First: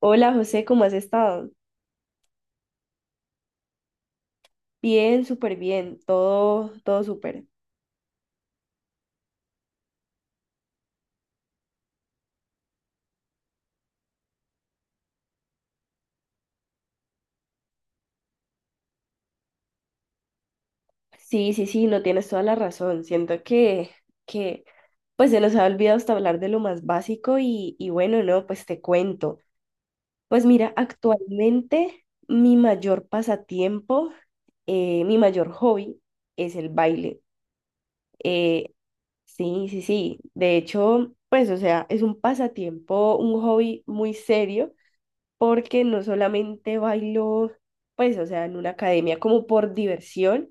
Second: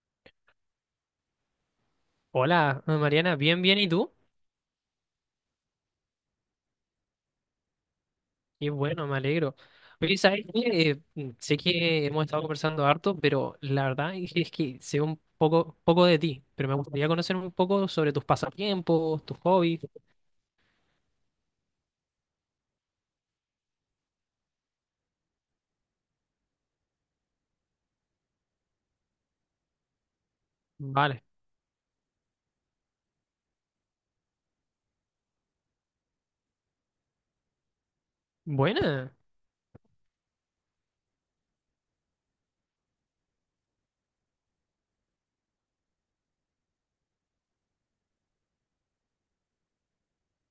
Hola José, ¿cómo has estado? Hola, Mariana, bien, bien, ¿y tú? Bien, súper bien, todo súper. Y bueno, me alegro. Oye, ¿sabes qué? Sé que hemos estado conversando harto, pero la verdad es que sé un poco de ti, pero me gustaría conocer un poco sobre tus pasatiempos, tus hobbies. Sí, sí, sí, no tienes toda la razón. Siento que pues se nos ha olvidado hasta hablar de lo más básico y bueno, no, pues te cuento. Pues mira, Vale. actualmente mi mayor pasatiempo, mi mayor hobby es el baile. Eh, Buena, sí, sí, sí. De hecho, pues, o sea, es un pasatiempo, un hobby muy serio porque no solamente bailo, pues, o sea, en una academia como por diversión,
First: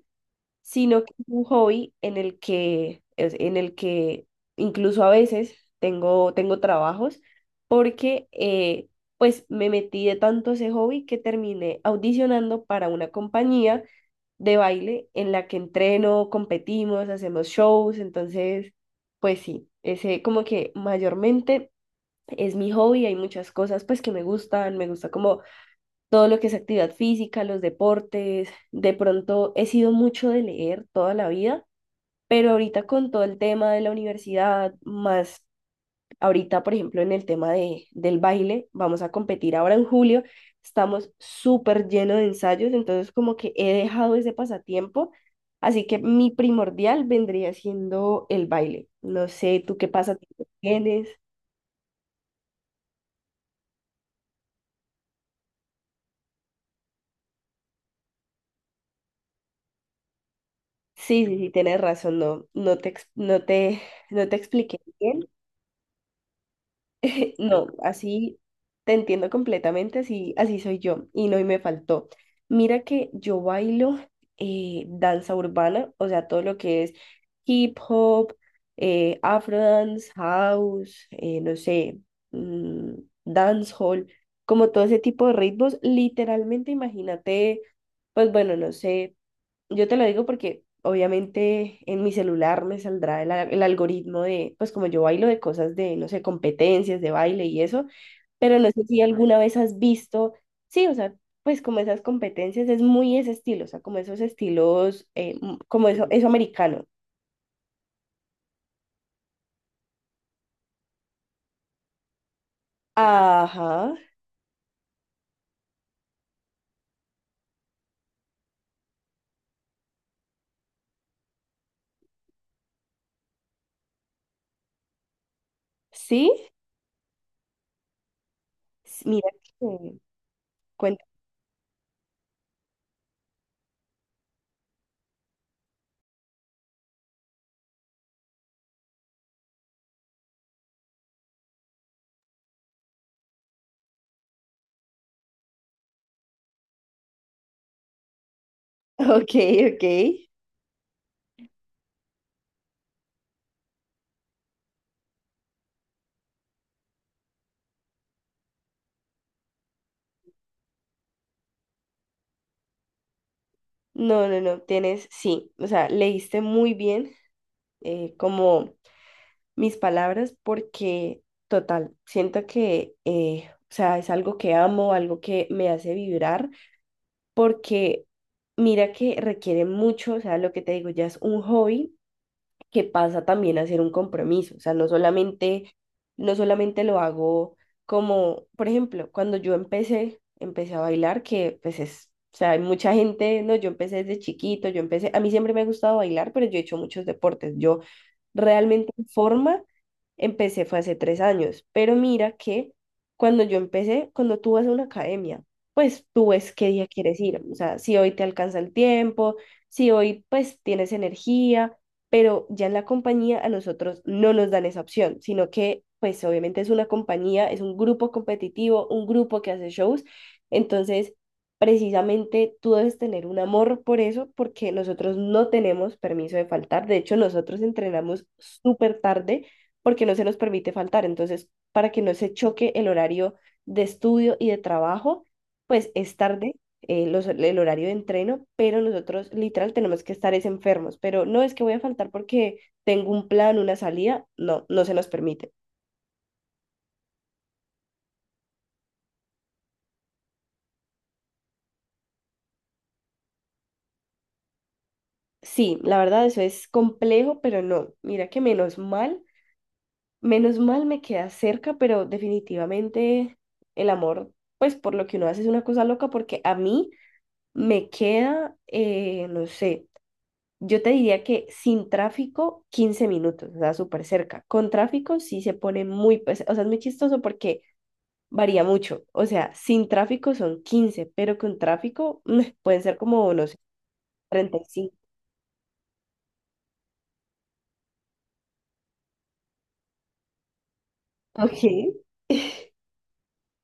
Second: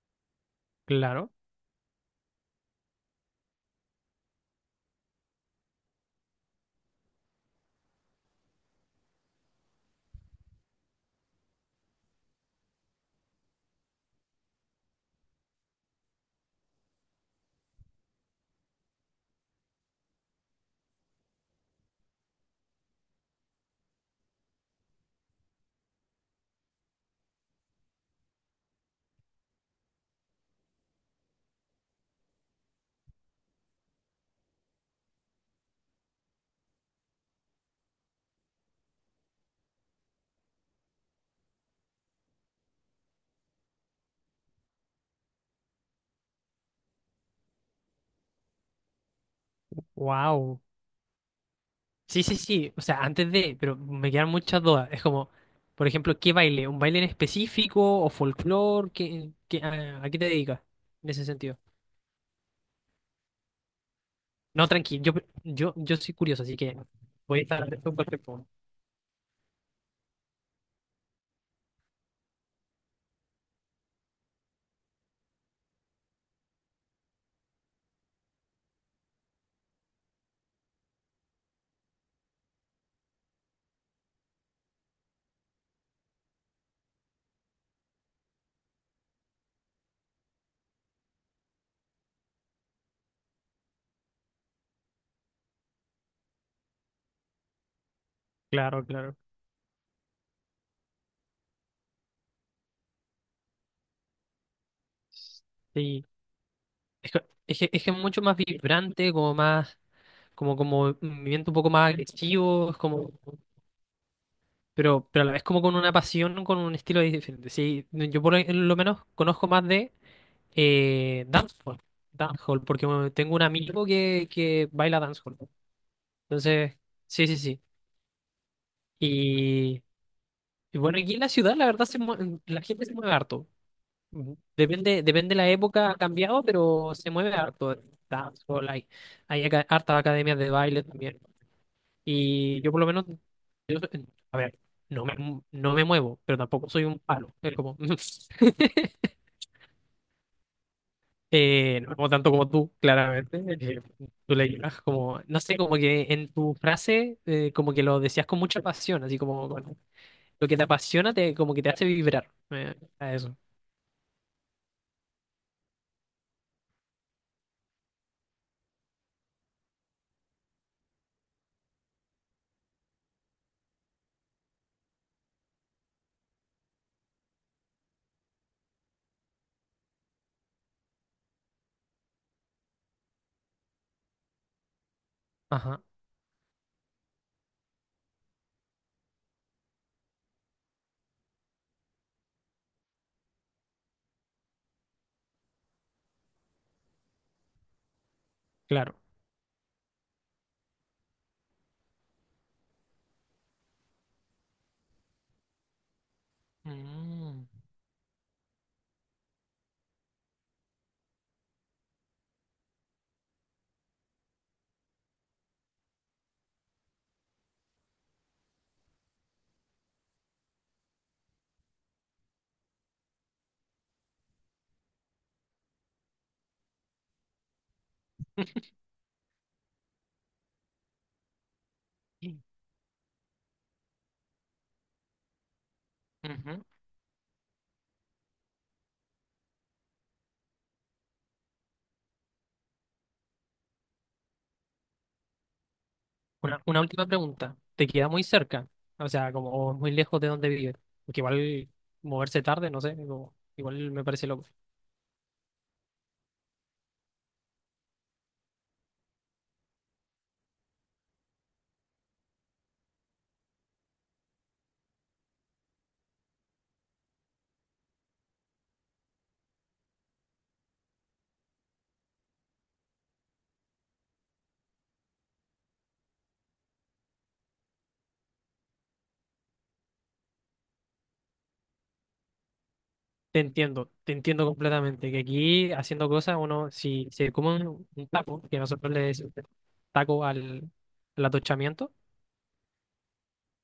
sino que es claro. un hobby en el que incluso a veces tengo trabajos, porque pues me metí de tanto a ese hobby que terminé audicionando para una compañía de baile en la que entreno, competimos, hacemos shows. Entonces, pues sí, ese como que mayormente es mi hobby. Hay muchas cosas pues que me gustan, me gusta como todo lo que es actividad física, los deportes. De pronto he sido mucho de leer toda la vida, pero ahorita con todo el tema de la universidad, más ahorita, por ejemplo, en el tema del baile, vamos a competir ahora en julio, estamos súper llenos de ensayos, entonces como que he dejado ese pasatiempo. Así que mi primordial vendría siendo el baile. No sé, ¿tú qué pasatiempo Wow. tienes? Sí, sí, sí. O sea, antes de, pero me quedan muchas dudas. Es como, por ejemplo, ¿qué baile? ¿Un baile en específico o folclore? ¿Qué, qué- a qué te dedicas en ese Sí, sí, sí, sentido? tienes razón. No, no te, ex- no te, no te No, expliqué tranqui, yo, bien. yo, yo soy curioso, así que voy a estar No, atento a cualquier así pregunta. te entiendo completamente, así soy yo. Y no, y me faltó. Mira que yo bailo danza urbana, o sea, todo lo que es hip hop, afro dance, house, no sé, mm, dancehall, como todo ese tipo de ritmos, literalmente imagínate, pues bueno, no sé. Yo te lo digo porque obviamente en mi celular me saldrá el algoritmo de, pues como yo bailo de cosas de, no sé, competencias de baile y eso, pero no sé Claro, si claro. alguna vez has visto. Sí, o sea, pues como esas competencias es muy ese estilo, o sea, como esos estilos, como Sí, eso americano. es que, es que es mucho más vibrante, como más, como, como movimiento un poco más agresivo, es como, Ajá, pero a la vez como con una pasión, con un estilo diferente. Sí, no, yo por lo menos conozco más de dancehall, dancehall, porque bueno, tengo un amigo que baila dancehall. sí, Entonces, sí, sí, sí. Mira Y, que y bueno, cuenta. aquí en la ciudad la verdad se mue- la gente se mueve harto. Ujú. Depende, depende la época, ha cambiado, pero se mueve harto el dancehall. Hay aca- hartas academias de baile también. Y yo por lo menos, yo so- a ver, no me, no me muevo, pero tampoco soy un palo. Es como, Ok, ok. No me muevo tanto como tú, claramente. Tú le llegas como, no sé, como que en tu frase, como que lo decías con mucha pasión, así como con- lo que te apasiona, te, como que te hace vibrar. A eso. No, no, no, tienes, sí, o sea, leíste muy bien, como mis palabras, porque total, siento que, o sea, es algo que amo, algo que me hace vibrar, porque mira que requiere mucho, o sea, lo que te digo, ya es un hobby que pasa también a hacer un compromiso, o sea, no solamente, Ajá, no solamente lo hago como, por ejemplo, cuando yo empecé a bailar, que pues es, o sea, hay mucha gente, no, yo empecé desde chiquito. A mí siempre me ha gustado bailar, pero yo he hecho muchos deportes, yo realmente claro. en forma empecé fue hace 3 años, pero mira que cuando tú vas a una academia, pues tú ves qué día quieres ir, Mm. o sea, si hoy te alcanza el tiempo, si hoy pues tienes energía, pero ya en la compañía a nosotros no nos dan esa opción, sino que pues obviamente es una compañía, es un grupo competitivo, un grupo que hace shows. Entonces precisamente tú debes tener un amor por eso porque nosotros no tenemos permiso de faltar. De hecho, nosotros entrenamos súper tarde porque no se nos permite faltar, entonces para que no se choque el horario de estudio y de trabajo, pues es tarde, Ujú. El horario de entreno, pero nosotros literal tenemos que estar es enfermos, pero no es que voy a faltar porque tengo un plan, una salida, no, no se nos permite. Una última pregunta. ¿Te queda muy cerca? O sea, como o muy lejos de donde vives. Porque igual moverse tarde, no sé, como- igual me parece loco. Sí, la verdad eso es complejo, pero no, mira que menos mal me queda cerca, pero definitivamente el amor, pues por lo que uno hace es una cosa loca, porque a mí me queda, no sé. Yo te diría que sin tráfico, 15 minutos, o sea, súper cerca. Con tráfico sí se pone muy, pues, o sea, es muy chistoso porque varía mucho. O sea, sin tráfico son 15, pero con tráfico, pueden ser como, no sé, Te entiendo 35. completamente. Que aquí haciendo cosas, uno, si se come un taco, que nosotros le decimos taco al, al Ok. atochamiento,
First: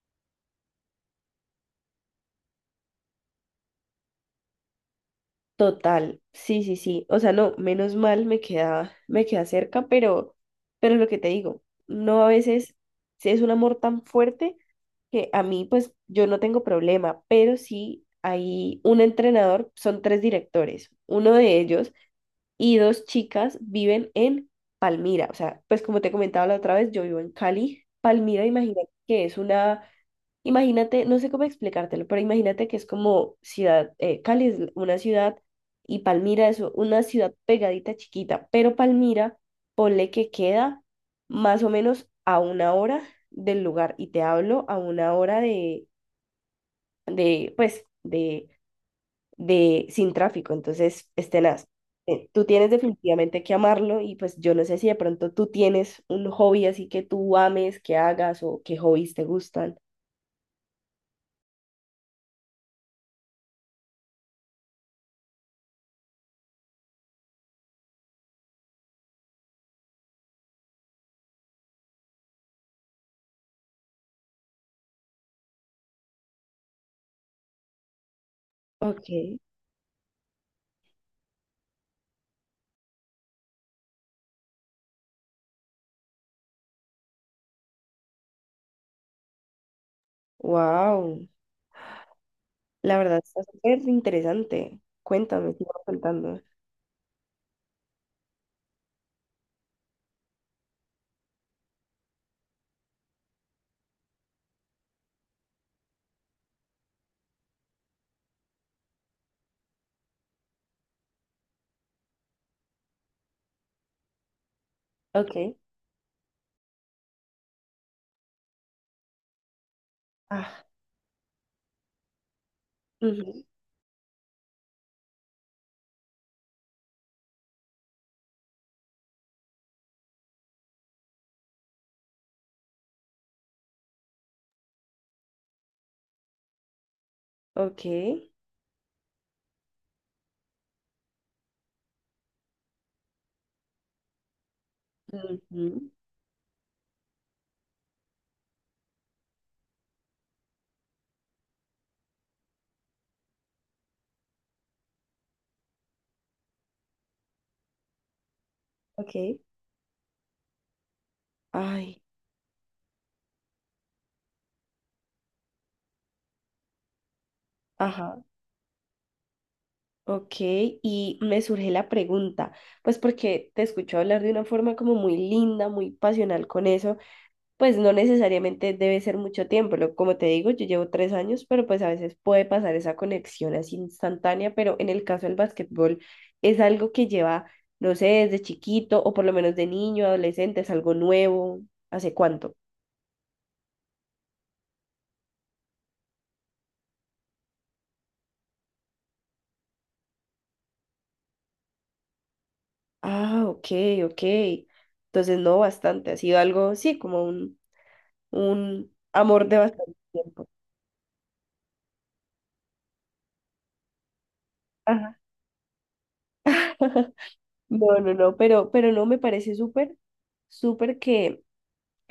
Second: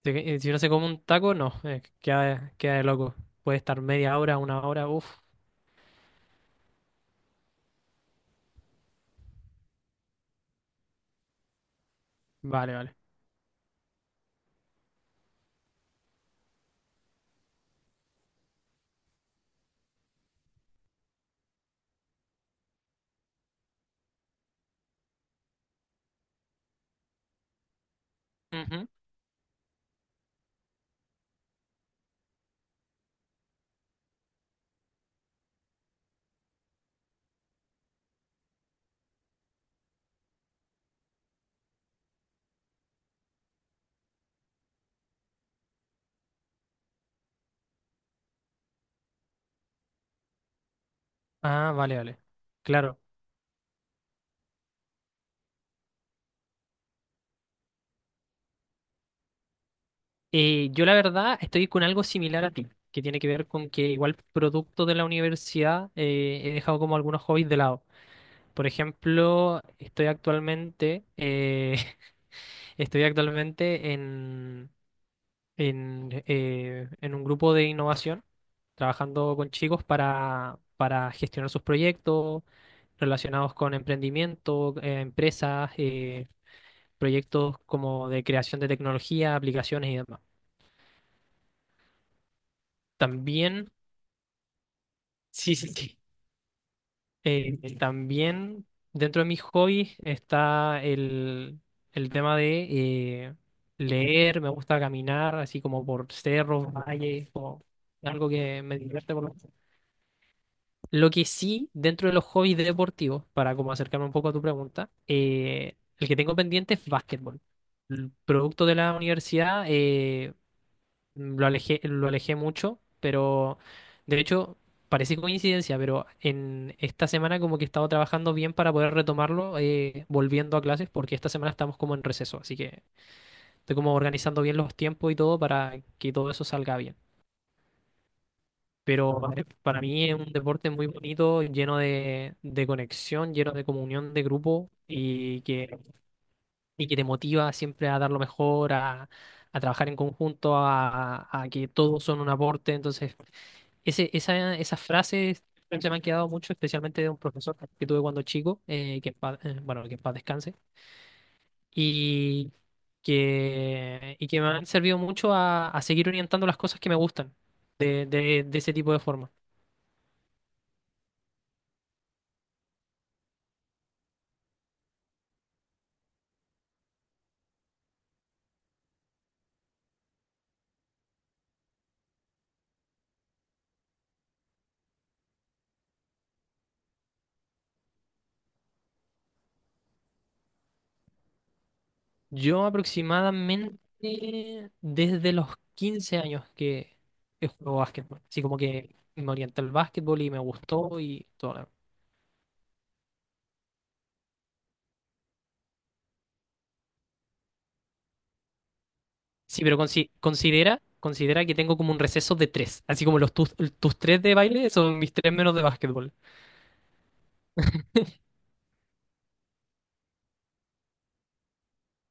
si, si uno se come un taco, no, queda, queda de loco. Puede estar media hora, una hora, uff, Total, sí, sí, sí. O sea, no, menos mal me queda cerca, pero lo que te digo, no, a vale, veces vale. sí es un amor tan fuerte que a mí, pues, yo no tengo problema, pero sí hay un entrenador, son tres directores. Uno de ellos y dos chicas viven en Palmira. O sea, pues como te comentaba la otra vez, yo vivo en Cali. Palmira, Ujú. imagínate que imagínate, no sé cómo explicártelo, pero imagínate que es como ciudad, Cali es una ciudad y Palmira es una ciudad pegadita chiquita, pero Palmira, ponle que queda más o menos a 1 hora del lugar y te hablo a 1 hora de pues, de sin tráfico, entonces es tenaz. Ah, vale, vale. Tú tienes Claro. definitivamente que amarlo y pues yo no sé si de pronto tú tienes un hobby así que tú ames, que hagas o qué hobbies te gustan. Yo la verdad estoy con algo similar a ti, que tiene que ver con que igual producto de la universidad he dejado como algunos hobbies de lado. Por ejemplo, estoy actualmente, estoy actualmente en un grupo de innovación, Ok, trabajando con chicos para gestionar sus proyectos relacionados con emprendimiento, empresas, proyectos como de creación de tecnología, aplicaciones y demás. wow, la verdad está También, súper interesante. Cuéntame, sí, sí, sigo sí. contando. También dentro de mis hobbies está el tema de leer, me gusta caminar así como por cerros, valles, o algo que me divierte por lo menos. Lo que sí, dentro de los hobbies deportivos, para como acercarme un poco a tu pregunta, Ok, el que tengo pendiente es básquetbol. El producto de la universidad, ah, lo alejé mucho, ujú, pero de hecho parece coincidencia, pero en esta semana como que he estado trabajando bien para poder retomarlo, volviendo a clases, porque esta semana estamos como en receso, así que estoy como organizando bien los tiempos y todo para que todo eso salga bien. ok, Pero ujú. Para mí es un deporte muy bonito, lleno de conexión, lleno de comunión de grupo ujú, y que te motiva siempre a dar lo mejor, a trabajar en conjunto, a que todos son un aporte, entonces... Ese, esa, esas frases se me han quedado mucho, especialmente de un profesor que tuve cuando chico, ok, bueno, que en paz descanse, ay, y y que me han servido mucho a seguir orientando las cosas que me gustan ajá, de ese tipo de forma. ok. Y me surge la pregunta, pues porque te escucho hablar de una forma como muy linda, muy pasional con eso. Pues no necesariamente debe ser mucho tiempo. Como te digo, yo llevo 3 años, pero pues a veces puede pasar esa conexión así instantánea, pero en el caso del básquetbol es algo que lleva, no sé, desde chiquito o por lo menos de niño, adolescente, es algo nuevo. ¿Hace cuánto? Yo aproximadamente desde los 15 años que juego básquetbol, así como que me orienté al básquetbol y me gustó y todo. Ah, ok, ok. Entonces no, bastante, ha sido algo, sí, como un amor de Sí, pero bastante consi- tiempo. considera, considera que tengo como un receso de tres. Así como los tus, tus tres de baile son mis Ajá. tres menos de básquetbol. No, no, no, pero no me parece súper, súper que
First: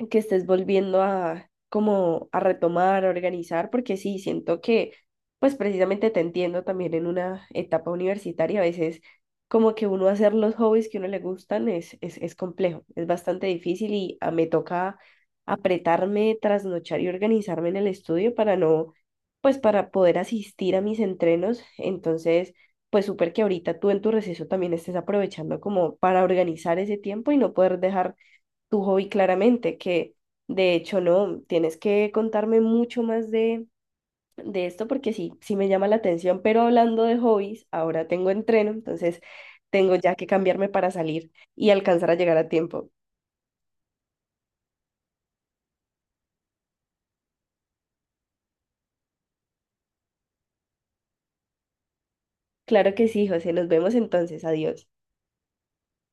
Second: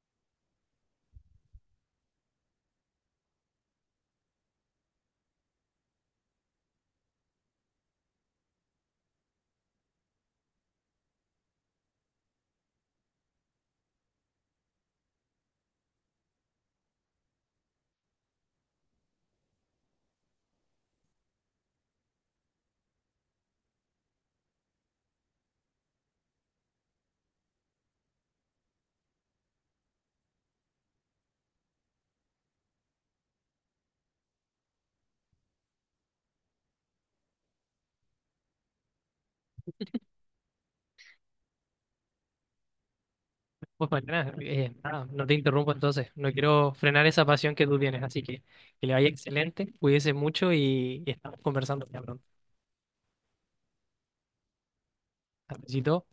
que estés volviendo a como a retomar, a organizar, porque sí, siento que pues precisamente te entiendo también en una etapa universitaria, a veces como que uno hacer los hobbies que a uno le gustan es, complejo, es bastante difícil y me toca apretarme, trasnochar y organizarme en el estudio para no, pues para poder asistir a mis entrenos, entonces... Pues súper que ahorita tú en tu receso también estés aprovechando como para organizar ese tiempo y no poder dejar tu hobby claramente, que de hecho no, tienes que contarme mucho más de esto porque sí, sí me llama la atención, pero hablando de hobbies, ahora tengo entreno, entonces tengo ya que cambiarme para salir y alcanzar a llegar a tiempo. Pues mañana, nada, no te interrumpo entonces. No quiero frenar esa pasión que tú tienes. Así que le vaya excelente, cuídese mucho y estamos conversando ya pronto. Claro que sí, José, nos vemos entonces, adiós. Hasta luego.